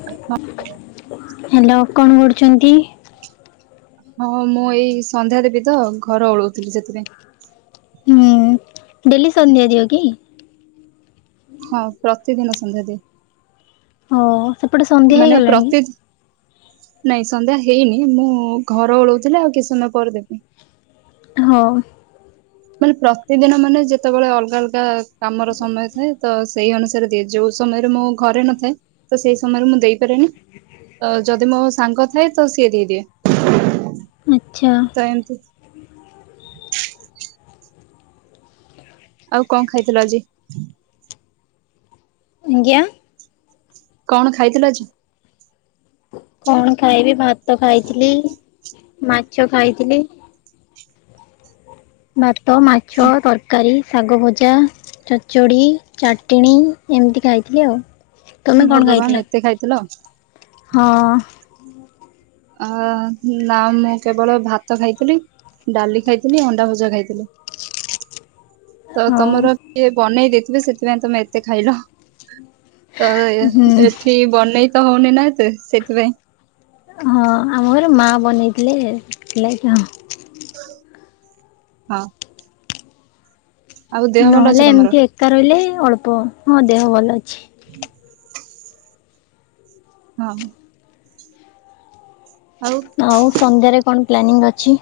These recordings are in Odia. [inaudible] ହାଲୋ କଣ କରୁଚନ୍ତି? ହଁ ମୁଁ ଏଇ ସନ୍ଧ୍ୟା ଦେବି ତ ଘର ଓଳଉଥିଲି ସେଥିପାଇଁ। ହୁଁ ଡେଲି ସନ୍ଧ୍ୟା ଦିଅ କି। ହଁ ପ୍ରତିଦିନ ସନ୍ଧ୍ୟା ଦିଏ। ହଁ। ମାନେ ପ୍ରତିତି - ନାଇଁ ସନ୍ଧ୍ୟା ହେଇନି ମୁଁ ଘର ଓଳଉଥିଲି ଆଉ କିଛି ସମୟ ପରେ ଦେବି। ହଁ। ମାନେ ପ୍ରତିଦିନ ମାନେ ଯେତେବେଳେ ଅଲଗା ଅଲଗା କାମର ସମୟ ଥାଏ। ତ ସେଇ ଅନୁସାରେ ଦି ଯୋଉ ସମୟରେ ମୁଁ ଘରେ ନଥାଏ ତ ସେଇ ସମୟରେ ମୁଁ ଦେଇପାରେନି। ତ ଯଦି ମୋ ସାଙ୍ଗ ଥାଏ ତ ସିଏ ଦେଇଦିଏ। ଆଚ୍ଛା। ଏମିତ୍ ଆଉ କ ଖାଇଥିଲ ଆଜି? ଆଜ୍ଞା? କଣ ଖାଇଥିଲ ଆଜି? କଣ ଖାଇବି ଭାତ ଖାଇଥିଲି ମାଛ ଖାଇଥିଲି। ଭାତ ମାଛ ତର ତରକାରୀ ଶାଗ ଭଜା ଚଚଡ଼ି ଚାଟଣୀ ଏମିତି ଖାଇଥିଲି ଆଉ। ତମେ କଣ ଖାଇଥିଲ? ଭଗବାନ ଏତେ ଖାଇଥିଲ। ହଁ। ଅ ନା ମୁଁ କେବଳ ଭାତ ଖାଇଥିଲି। ଡାଲି ଖାଇଥିଲି ଅଣ୍ଡା ଭଜା ଖାଇଥିଲି। ତ ହଉ ତମର କିଏ ବନେଇ ଦେଇଥିବେ ସେଥିପାଇଁ ତମେ ଏତେ ଖାଇଲ। ତ ହୁଁ ଏଠି ବନେଇ ତ ହଉନି ନା ଏତେ ସେଥିପାଇଁ। ହଁ ଆମ ଘର ମା ବନେଇଥିଲେ ଥିଲାଁକି ଆଉ। ହଁ। ଆଉ ଦେହ ଭଲ ଅଛି ନହେଲେ ତମର ଏମିତି ଏକା ରହିଲେ ହିଁ ଅଳ୍ପ ହଁ ଦେହ ଭଲ ଅଛି। ହଁ। ଆଉ ଆଉ ସନ୍ଧ୍ୟାରେ କଣ ପ୍ଲାନିଂ ଅଛି?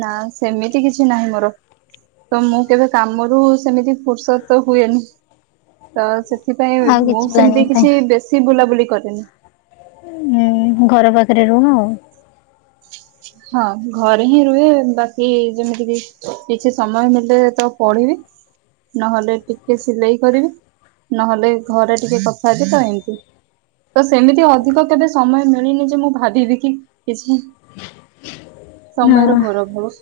ନା ସେମିତି କିଛି ନାହିଁ ମୋର। ତ ମୁଁ କେବେ କାମରୁ ସେମିତି ଫୁର୍ସ ତ ହୁଏନି। ତ ସେଥିପାଇଁ ଆଉ ମୁଁ କିଛି ପ୍ଲାନିଂ ସେମିତି ନାହିଁ। କିଛି ବେଶୀ ବୁଲାବୁଲି କରେନି। ଉ ଘର ପାଖରେ ରୁହ ଆଉ। ହଁ ଘରେ ହିଁ ରୁହେ ବାକି ଯେମିତି କି କିଛି ସମୟ ମିଳିଲେ ତ ପଢିବି। ନହେଲେ ଟିକେ ସିଲେଇ କରିବି ନହେଲେ ଘରେ ଟିକେ କଥା ହେବ ତ ଏମିତି। ତ ସେମିତି ଅଧିକ କେବେ ସମୟ ମିଳିନି ଯେ ମୁଁ ଭାବିବି କି କିଛି ସମୟର ଘୋର ହଁ ଅଭାବ।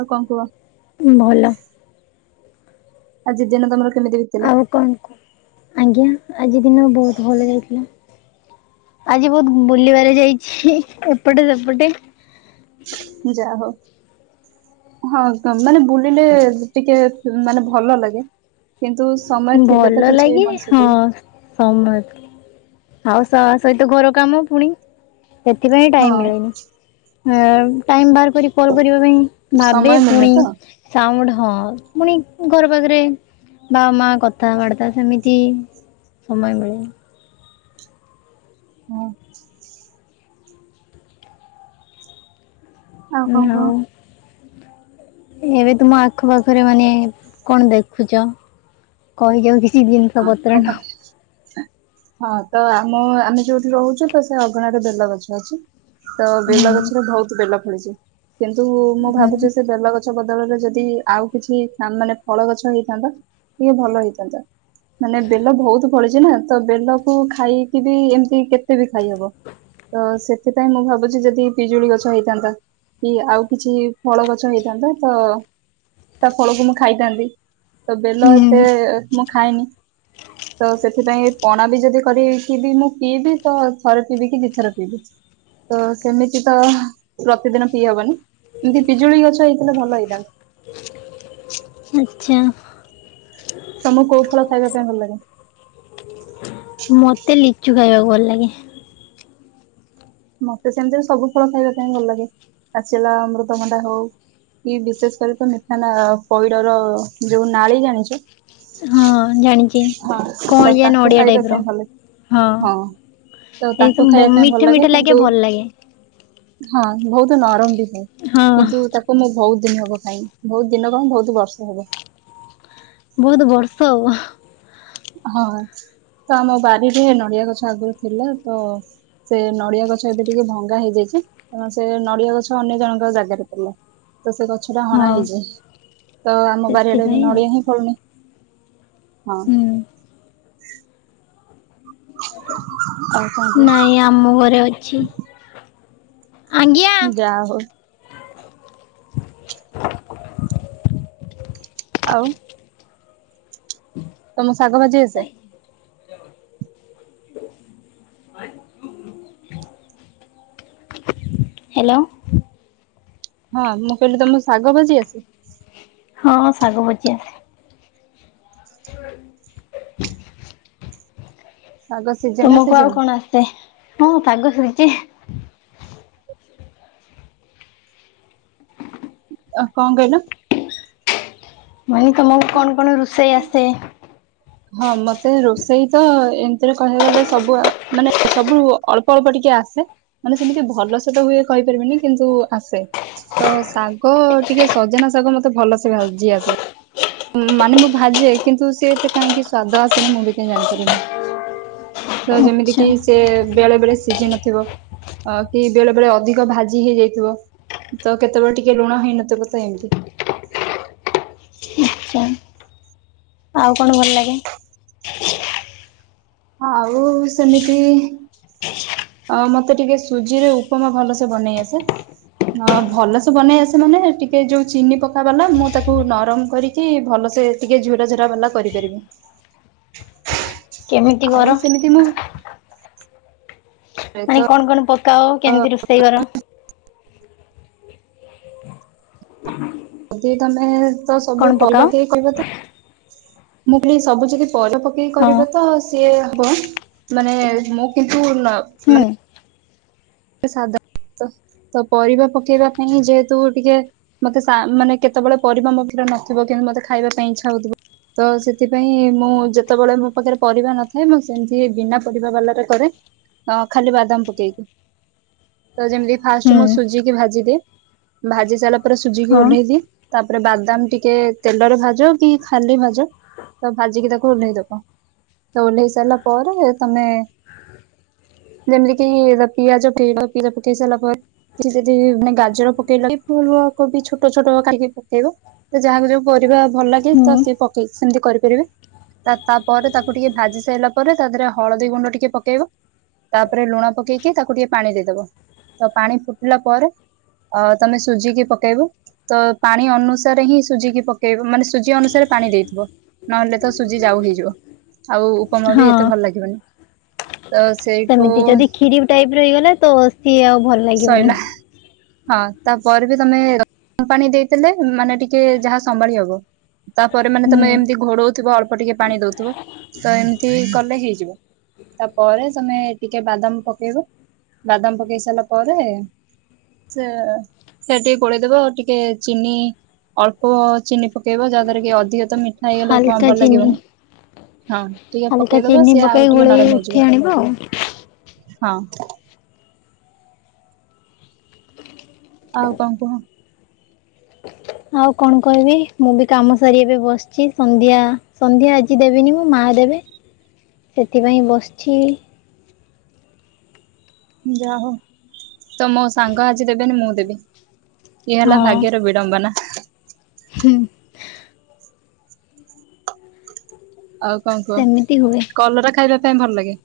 ଆଉ କ କୁହ? ଭଲ। ଆଜି ଦିନ ତମର କେମିତି ବିତିଲା? କ କୁ ଆଜ୍ଞା ଆଜି ଦିନ ବହୁତ ଭଲ କଟି ଆଜି ବହୁତ ବୁଲିବାରେ ଯାଇଛି ଏପଟେ ସେପଟେ ଯା ହଉ। ହଁ ମାନେ ବୁଲିଲେ ଟିକେ ମାନେ ଭଲ ଲାଗେ। କିନ୍ତୁ ସମୟ ଥିଲେ ଭଲ ତ କିଛି ଲାଗେ ମଣିଷ ହଁ ସମୟ ଆଉ ଶା ସହିତ ଘର କାମ ପୁଣି। ସେଥିପାଇଁ ଟାଇମ୍ ହଁ ମିଳୁନି ଅଁ ଟାଇମ୍ ବାହାରକରି କଲ୍ କରିବା ପାଇଁ ଭାବେ ସମୟ ମିଳୁନି ପୁଣି ତ ସାଉଣ୍ଡ ହଁ ପୁଣି ଘର ପାଖରେ ବା ମା କଥାବାର୍ତ୍ତା ସେମିତି ସମୟ ମିଳେ ହଁ। କଣ ଓହୋ କୁହ? ଆଉ? ଏବେ ତୁମ ଆଖ ପାାଖରେ ମାନେ କଣ ଦେଖୁଚ କହିଯାଉ କି କି ଦିନିଷ ଆଖ ପତ୍ର ନ ପାଖ ହଁ ତ ଆମ ଆମେ ଯୋଉଠି ରହୁଛୁ ତସେ ଅଗଣାରେ ବେଲଗଛ ଅଛି। ତ ବେଲ ହୁଁ ଗଛରେ ବହୁତ୍ ବେଲ ଫଳିଛି କିନ୍ତୁ ମୁଁ ହୁଁ ଭାବୁଚି ସେ ବେଲଗଛ ବଦଳରେ ଯଦି ଆଉ କିଛି ମାନେ ଫଳ ଗଛ ହେଇଥାନ୍ତା ଟିକେ ଭଲ ହେଇଥାନ୍ତା। ମାନେ ବେଲ ବହୁତ୍ ପଳିଚିନା ତବେଲକୁ ଖାଇକିବି ଏମିତି କେତେବି ଖାଇହବ। ତ ସେଥିପାଇଁ ମୁଁ ଭାବୁଚି ଯଦି ପିଜୁଳି ଗଛ ହେଇଥାନ୍ତା କି ଆଉ କିଛି ଫଳ ଗଛ ହେଇଥାନ୍ତା ତ ତାଫଳକୁ ମୁଁ ଖାଇଥାନ୍ତି। ତ ବେଲ ହୁଁ ଏତେ ମୁଁ ଖାଏନି ତ ସେଥିପାଇଁ ପଣାବି ଯଦି କରିବି ମୁଁ ପିଇବି ତଥରେ ପିବିକି ଦିଇ ଥର ପିଇବି। ତ ସେମିତିତ ପ୍ରତିଦିନ ପିଇ ହବନି ଏମିତି ପିଜୁଳି ଗଛ ହେଇଥିଲେ ଭଲ ହେଇଥାନ୍ତା। ଆଚ୍ଛା। ତମକୁ କୋଉ ଫଳ ଖାଇବା ପାଇଁ ଭଲ ଲାଗେ? ମତେ ଲିଚୁ ଖାଇବାକୁ ଭଲ ଲାଗେ। ମତେ ସେମିତିରେ ସବୁ ଫଳ ଖାଇବା ପାଇଁଁ ଭଲ ଲାଗେ ପାଚିଲା ଅମୃଦଭଣ୍ଡା ହଉ କି ବିଶେଷ କରି ତମିଠା ପଇଡ଼ର ଯୋଉ ନାଳ ଜାଣିଚ? ହଁ ଜାଣିଛି ହଁ ତ କଅଁଳିଆ ତାକୁ ନଡିଆ ଟାଇପ ଖାଇବା ର ପାଇଁ ଭଲ ହଁ। ତ ଏଇ ତାକୁ ସବୁ ଖାଇବା ପାଇଁ ମିଠା ଭଲ ଲାଗେ ମିଠା କି ଭଲ ଲାଗେ ହଁ ବହୁତ୍ ନରମବି ଥାଏ ହଁ କିନ୍ତୁ ତାକୁ ମୁଁ ବହୁତ୍ ଦିନି ହବ ଖାଇନି ବହୁତ୍ ଦିନ କଁ ବହୁତ୍ ବର୍ଷ ହବ। ବହୁତ ବର୍ଷ ଆଉ। ହଁ ତ ଆମ ବାରିରେ ନଡ଼ିଆ ଗଛ ଆଗରୁ ଥିଲା ତ ସେ ନଡ଼ିଆ ଗଛ ଏବେ ଟିକେ ଭଙ୍ଗା ହେଇଯାଇଚି କାରଣ ସେ ନଡ଼ିଆ ଗଛ ଅନ୍ୟ ଜଣଙ୍କ ଜାଗାରେ ଥିଲା। ତ ସେ ଗଛଟା ହଣା ହଁ ହେଇଚି ତଆମ ବାରିଆଡ଼େ ସେଥିପାଇଁ ଆଉ ନଡ଼ିଆ ହିଁ ଫଳୁନି ହଁ। ହୁଁ ଆଉ କଣ କୁଅ ଏ ଆମ ଘରେ ଅଛି। ଆଜ୍ଞା ଯା ହଉ ଆଉ? ତମ ଶାଗ ଭାଜି ଆସେ? ହାଲୋ। ହଁ ମୁଁ କହିଲି ତମକୁ ଶାଗ ଭାଜି ଆସେ? ହଁ ଶାଗ ଭାଜିଆସେ। [inaudible] ଶାଗ ସିଜେ ନା ତୁମକୁ ଆଉ ସିଜେନି କଣ ଆସେ ହଁ ଶାଗ ସେମିତି ଆ କଁ କହିଲ? ମାନେ ତମକୁ କଣ କଣ ରୋଷେଇ ଆସେ? ହଁ ମତେ ରୋଷେଇ ତ ଏମିତିରେ କହିବାକୁ ଗଲେ ସବୁ ମାନେ ସବୁ ଅଳ୍ପ ଅଳ୍ପ ଟିକେ ଆସେ। ମାନେ ସେମିତି ଭଲ ସେତ ହୁଏ କହିପାରିବିନି କିନ୍ତୁ ଆସେ। ତ ଶାଗ ଟିକେ ସଜନା ଶାଗ ମତେ ଭଲସେ ଭାଜି ଆସେ। ମାନେ ମୁଁ ଭାଜେ କିନ୍ତୁ ସେ ଏତେ କାହିଁକି ସ୍ଵାଦ ଆସେନି ମୁଁ ବି କାହିଁ ଜାଣି ପାରେନି। ତ ଯେମିତି ଆଚ୍ଛା। କିି ସେ ବେଳେ ବେଳେ ସିଝି ନଥିବ। ଅ କି ବେଳେ ବେଳେ ଅଧିକ ଭାଜି ହେଇଯାଇଥିବ। ତ କେତେବେଳେ ଟିକେ ଲୁଣ ହେଇନଥିବ ତ ଏମିତି। ଆଚ୍ଛା ଆଉ କଣ ଭଲ ଲାଗେ ଆଉ ସେମିତି ଅ ମତେ ଟିକେ ସୁଜି ରେ ଉପମା ଭଲସେ ବନେଇ ଆସେ। ହ ଭଲସେ ବନେଇ ଆସେ ମାନେ ଟିକେ ଯୋଉ ଚିନି ପକ ବାଲା ମୁଁ ତାକୁ ନରମ କରି ଟି ଭଲସେ ଟିକେ ଝୁୁରା ଝୁର ବାଲା କରିପାରିବେ। [unintelligible] କର? ଆଉ ସେମିତି ମୁ ମାନେ ତ କଣ କଣ ପକାଅ କେମିତି ରୋଷେଇ କର। ଯଦି ତମେ ତ କଣ ସବୁ ପକାଅ? କଲ କହିବ ତ ମୁଁ କହିଲି ସବୁ ଯଦି ପଲ ପକେଇକି ହଁ କରିବ ତ ସିଏ ହବ। ମାନେ ମୁଁ କିନ୍ତୁ ନ ହୁଁ ମାନେ ସାଧାରଣତଃ ତ ପରିବା ପକେଇବା ପାଇଁ ଯେହେତୁ ଟିକେ ମତେ ସା ମାନେ କେତେବେଳେ ପରିବା ମୋ ପାଖ ରେ ନଥିବ କିନ୍ତୁ ମୋତେ ଖାଇବା ପାଇଁ ଇଚ୍ଛା ହଉଥିବ। ତ ସେଥିପାଇଁ ମୁଁ ଯେତେବେଳେ ମୋ ପାଖରେ ପରିବା ନଥାଏ ମୁଁ ସେମିତି ବିନା ପରିବା ବାଲା ରେ କରେ। ହ ଖାଲି ବାଦାମ ପକେଇକି। ତ ଯେମିତି ଫାଷ୍ଟ ହୁଁ ମୁଁ ସୁଜିକି ଭାଜିଦିଏ ଭାଜି ସାରିଲା ପରେ ସୁଜିକି ହଁ ଓଲେହି ଦିଏ। ତାପରେ ବାଦାମ ଟିକେ ତେଲରେ ଭାଜ କି ଖାଲି ଭାଜ। ତ ଭାଜିକି ତାକୁ ଓହ୍ଲେଇ ଦବ ତ ଓହ୍ଲେଇ ସାରିଲା ପରେ ତମେ ଯେମିତି କି ଦେ ପିଆଜ ଭେଡ଼ ପିଜାଟି ପାକେଇ ସାଇଲା ପରେ ଟି ଯଦି ମାନେ ଗାଜର ପକେଇଲ ଫୁଲ କବି ଛୋଟ ଛୋଟ ଖାଢ଼ିକି ପକେଇବ। ତ ଯାହାକୁ ଯୋଉ ପରିବା ଭଲ ଲାଗେ ତ ହୁଁ ସିଏ ପକେଇକି ସେମିତି କରିପାରିବେ। ତା ତାପରେ ତାକୁ ଟିକେ ଭାଜି ସାରିଲା ପରେ ତା ଦେହରେ ହଳଦୀ ଗୁଣ୍ଡ ଟିକେ ପକେଇବ। ତାପରେ ଲୁଣ ପକେଇକି ତାକୁ ଟିକେ ପାଣି ଦେଇଦବ ତ ପାଣି ଫୁଟିଲା ପରେ। ଆଉ ତମେ ସୁଜିିକି ପକେଇବ। ତ ପାଣି ଅନୁସାରେ ହିଁ ସୁଜିିକି ପକେଇବ ମାନେ ସୁଜି ଅନୁସାରେ ପାଣି ଦେଇଥିବ। ନହେଲେ ତ ସୁଜି ଯାଉ ହେଇଯିବ ଆଉ ଉପମା ବି ଏତେ ହଁ। ଭଲ ଲାଗିବନି ତ ସେଇ ସେମିତି ଯଦି କ୍ଷୀରି ଟାଇପ ର ହେଇଗଲା ତ ସିଏ ଆଉ ଭଲ। ଲାଗିବନି। ସଇଲା ହଁ ତାପରେ ବି ତମେ ଗରମ ପାଣି ଦେଇ ଦେଲେ ମାନେ ଟିକେ ଯାହା ସମ୍ଭାଳି ହବ। ତାପରେ ମାନେ ହୁଁ ତମେ ଏମିତି ଘୋଡଉଥିବ ଅଳ୍ପ ଟିକେ ପାଣି ଦଉଥିବ ତ ଏମିତି କଲେ ହେଇଯିବ। ତା ପରେ ତମେ ଟିକେ ବାଦାମ ପକେଇବ ବାଦାମ ପକେଇ ସାରିଲା ପରେ। ସେ ସେ ଟିକେ ଗୋଲେଇଦବ ଆଉ ଟିକେ ଚିନି ଅଳ୍ପ ଚିନି ପକେଇବା ଯାହା ଦ୍ଵାରା କି ଅଧିକ ତ ମି ନେଇଗଲେ ଉପମା ଭଲ ଲାଗିବନି। ହଁ ଟିକେ ହଲୁକା ପକେଇଦବ ଚିନି ସିଏ ଆଉ ପକେଇ ଟିକେ ଗୋଳେଇ ନରମ ହେଇଯିବ ଉଠି ଆଣିବା ଆଉ। ହଁ ଆଉ କଣ କୁହ ଆଉ କଣ କହିବି ମୁଁ ବି କାମ ସାରି ଏବେ ବସିଛି ସନ୍ଧ୍ୟା ସନ୍ଧ୍ୟା ଆ କିଛି ଦେବିନି ମୋ ମାଆ ଦେବେ ସେଥିପାଇଁ ବସିଛି। ଯାହଉ ତ ମୋ ସାଙ୍ଗ ଆଜି ଦେବେନି ମୁଁ ଦେବି ଇଏ ହେଲା ହଁ ଭାଗ୍ୟର ବେଳ [unintelligible] ଆଉ କଣ କୁହ ସେମିତି ହୁଏ। କଲରା ଖାଇବା ପାଇଁ ଭଲ ଲାଗେ।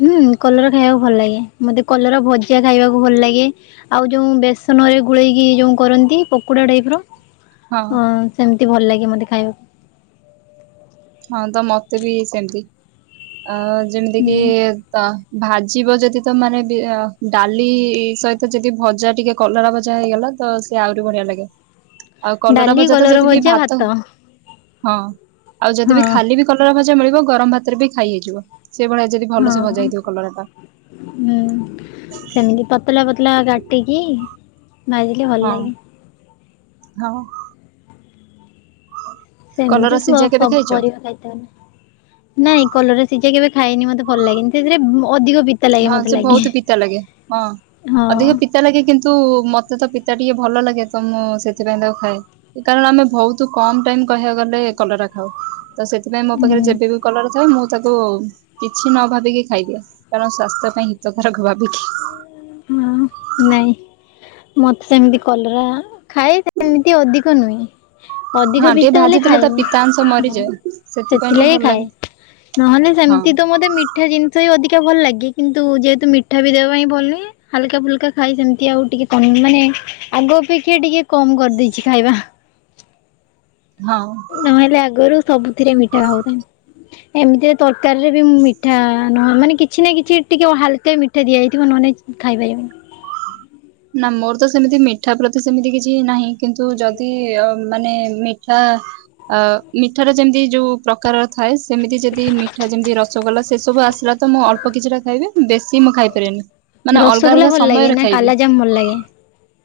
ହୁଁ କଲରା ଖାଇବାକୁ ଭଲ ଲାଗେ। ମତେ କଲରା ଭଜା ଖାଇବାକୁ ଭଲ ଲାଗେ। ଆଉ ଯେଉଁ ବେସନରେ ଗୋଳେଇକି ଯେଉଁ କରନ୍ତି ପକୋଡ଼ା ଟାଇପ୍ ର ହଁ, ସେମିତି ଭଲ ଲାଗେ ମତେ ଖାଇବାକୁ। ହଁ ତ ମତେ ବି ସେମିତି ଆ ଯେମିତି କିି ହୁଁ ତ ଭାଜିବ ଯଦି ତ ମାନେ ଡାଲି ସହିତ ଯଦି ଭଜା ଟିକେ କଲରା ଭଜା ହେଇଗଲା। ତ ସେ ଆହୁରି ବଢିଆ ଲାଗେ। ଆଉ ଡାଲି ଭଜା ତ କଲରା ଯଦି ବି ଭଜା, ଭାତ ହଁ ଆଉ ଯଦି ବି ହଁ ଖାଲି ବି କଲରା ଭଜା ମିଳିବ ଗରମ ଭାତରେ ବି ଖାଇ ହେଇଯିବ, ସେ ଭଳିଆ ଯଦି ଭଲସେ ହଁ ଭଜା ହେଇଥିବ କଲରା ଟା। ହୁଁ ସେମିତି ପତଲା ପତଲା କାଟିକି ଭାଜିଲେ ଭଲ ହଁ ଲାଗେ। ହଁ, [unintelligible] ସେମିତି କଲରା ସିଝା କେବେ ସବୁ ଖାଇଛ ପରିବା ଖାଇଥାନ୍ତୁ। ନାଇଁ କଲରା ସିଝା କେବେ ଖାଇନି ମତେ ଭଲ ଲାଗେନି, ସେଥିରେ ଅଧିକ ଲାଗେ ହଁ ମତେ ସେ ଲାଗେ। ବହୁତ ପିତା ଲାଗେ। ହଁ ହଁ ଅଧିକ ପି ପିତା ଲାଗେ। କିନ୍ତୁ ମତେ ତ ପିତା ଟିକେ ଭଲ ଲାଗେ ତ ମୁଁ ସେଥିପାଇଁ ତାକୁ ଖାଏ। ସେ କାରଣ ଆମେ ବହୁତ କମ ଟାଇମ କହିବାକୁ ଗଲେ କଲରା ଖାଉ। ତ ସେଥିପାଇଁ ମୋ ହୁଁ ପାଖରେ ଯେବେବି କଲରା ଥାଏ ମୁଁ ତାକୁ କିଛି ନ ଭାବିକି ଖାଇଦିଏ। କାରଣ ସ୍ୱାସ୍ଥ୍ୟ ପାଇଁ ହିତକାରକ ଭାବିକି ହୁଁ, ନାଇଁ ମତେ ସେମିତି କଲରା ଖାଏ ସେମିତି ଅଧିକ ନୁହେଁ। ଅଧିକ ହଁ ଟିକେ ପିତା ହେଲେ ଭାଜିଦେଲେ ତା ଖାଏନି ପିତାଂଶ ହ ମରିଯାଏ। ସେଥିପାଇଁ ଟିକେ ସେଥିଲାଗି ଭଲ ଖାଏ। ଲାଗେ ନହେଲେ ହଁ ସେମିତି ତ ମତେ ମି ମିଠା ଜିନିଷ ହି ଅଧିକା ଭଲ ଲାଗେ। କିନ୍ତୁ ଯେହେତୁ ମିଠା ବି ଦେବା ପାଇଁ ଭଲ ନୁହେଁ, ହାଲକା ଫୁଲକା ଖାଇ ସେମିତି ଆଉ ଟିକିଏ ମାନେ ଆଗ ଅପେକ୍ଷା ଟିକିଏ କମ କରିଦେଇଛି ଖାଇବା। ହଁ। ନହେଲେ ଆଗରୁ ସବୁଥିରେ ମିଠା ଖାଉଥାନ୍ତି। ଏମିତିରେ ତରକାରୀ ରେ ବି ମୁଁ ମିଠା ନହ ମାନେ କିଛି ନା କିଛି ଟିକିଏ ହାଲକା ମିଠା ଦିଆଯାଇଥିବ ନହେଲେ ନାଇଁ ଖାଇପାରିବିନି। ନା ମୋର ତ ସେମିତି ମିଠା ପ୍ରତି ସେମିତି କିଛି ନାହିଁ। କିନ୍ତୁ ଯଦି ମାନେ ମିଠା ଅ ମିଠା ର ଯେମିତି ଯୋଉ ପ୍ରକାର ଥାଏ। ସେମିତି ଯଦି ମିଠା ଯେମିତି ରସଗୋଲା ସେସବୁ ଆସିଲା ତ ମୁଁ ଅଳ୍ପ କିଛିଟା ଖାଇବି। ବେଶୀ ମୁଁ ଖାଇପାରିବିନି। ମାନେ ଅଲଗା ଅଲଗା ସମୟରେ ଖାଇବି। ନାଁ ଭଲ ଲାଗେ।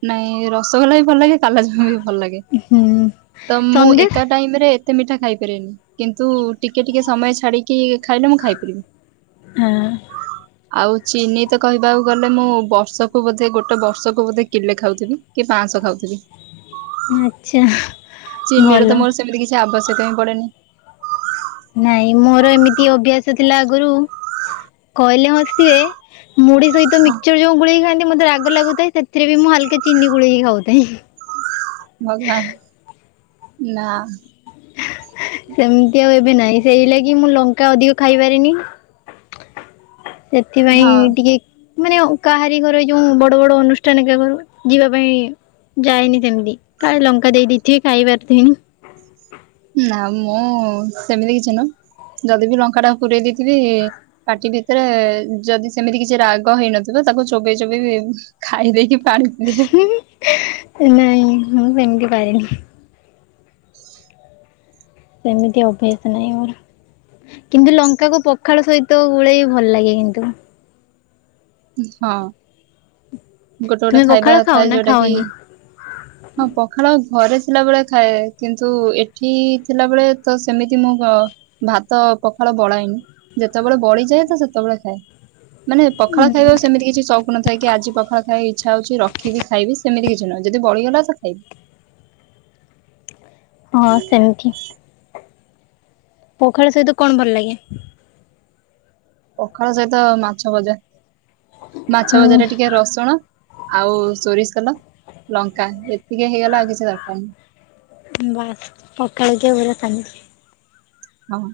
ନାଇଁ ରସଗୋଲା ବି ଭଲ ଲାଗେ। କାଲାଜାମୁ ବି ଭଲ ଲାଗେ ହୁଁ ତ ମୁଁ ସନ୍ଦେଶ ଏକାଠି [unintelligible] ଟାଇମରେ ଏତେ ମିଠା ଖାଇପାରେନି, କିନ୍ତୁ ଟିକିଏ ଟିକିଏ ସମୟ ଛାଡ଼ିକି କି ଖାଇଲେ ମୁଁ ଖାଇପାରିବି। ହଁ ଆଉ ଚିନି ତ କହିବାକୁ ଗଲେ ମୁଁ ବର୍ଷକୁ ବୋଧେ ଗୋଟ ଗୋଟାଏ ବର୍ଷକୁ ବୋଧେ କିଲେ ଖାଉଥିବି କି ପାଁଶ ଖାଉଥିବି। ଆଚ୍ଛା, ଚିନିର ତ ଭଲ। ମୋର ସେମିତି କିଛି ଆବଶ୍ୟକ ହିଁ ପଡେନି। ନାଇଁ ମୋର ଏମିତି ଅଭ୍ୟାସ ଥିଲା ଆଗରୁ। କହିଲେ ହସିବେ ମୁଡି ସହିତ ହଁ ମିକ୍ସଚର ଯୋଉ ଗୋଳେଇକି ଖଆନ୍ତି ମତେ ରାଗ ଲାଗୁଥାଏ ସେଥିରେ ବି ମୁଁ ହାଲକାସ ଚିନି ଗୋଳେଇକି ଖାଉଥାଏ। ଭଗବାନ! ନାଁ। ସେମିତି ଆଉ ଏବେ ନାହିଁ ସେଇ ଲାଗି ମୁଁ ଲଙ୍କା ଅଧିକ ଖାଇପାରେନି। ସେଥିପାଇଁ ହଁ ଟିକେ ମାନେ କାହାରି ଘର ଏ ଯୋଉଁ ବଡ ବଡ ଅନୁଷ୍ଠାନ କା ଘର ଯିବା ପାଇଁ ଯାଇନି ସେମିତି କାଳେ ଲଙ୍କା ଦେଇଥିବେ ଖାଇ ପାରୁଥିବିନି। ନା ମୁଁ ସେମିତି କିଛି ନୁହଁ ଯଦି ବି ଲଙ୍କା ଟାକୁ ପୁରେଇ ଦେଇଥିବି ପାଟି ଭିତରେ ଯଦି ସେମିତି କିଛି ରାଗ ହେଇନଥିବ ତାକୁ ଚୋବେଇ ଚୋବେଇ ଖାଇ ଦେଇକି ପାଣିପିଏ। ନାଇଁ ମୁଁ ସେମିତି ପାରେନି। ସେମିତି ଅଭ୍ୟାସ ନାହିଁ ମୋର। କିନ୍ତୁ ଲଙ୍କା କୁ ପଖାଳ ସହିତ ଗୋଳେଇ ଭଲ ଲାଗେ କିନ୍ତୁ। ହଁ ଗୋଟେ ଗୋଟେ ତୁମେ ପଖାଳ ଖାଇବା ଖାଅ ଥାଏ ନା ଯୋଉଟା କି [unintelligible] ହଁ ପଖାଳ ଘରେ ଥିଲାବେଳେ ଖାଏ। କିନ୍ତୁ ଏଠି ଥିଲାବେଳେ ତ ସେମିତି ମୁଁ ଭାତ ପଖାଳ ବଳାଏନି ଯେତେବେଳେ ବଳିଯାଏ ତ ସେତେବେଳେ ଖାଏ। ପଖଳ ଖାଇବାକୁ ସେମିତି କିଛି ସଉକ୍ ନଥାଏ କି ଆଜି ପଖାଳ ଖାଇବା ଇଚ୍ଛା ହଉଛି ରଖିବି ଖାଇବି ସେମତି କିଛି ନୁହଁ ଯଦି ବଳିଗଲା ସେ ଖାଇବି। ହଁ ସେମିତି। ପୋଖାଳ ସହିତ କଣ ଭଲ ଲାଗେ? ପଖାଳ ସହିତ ମାଛ ଭଜା। ମାଛ ଭଜାରେ ହୁଁ ଟିକେ ରସୁଣ ଆଉ ସୋରିଷ ତେଲ ଲଙ୍କା ଏତିକି ହେଇଗଲେ ଆଉ କିଛି ଦରକାର ନାହିଁ। ବାସ୍ ପଖାଳ ପୁରା [unintelligible] ସାମ ହଁ।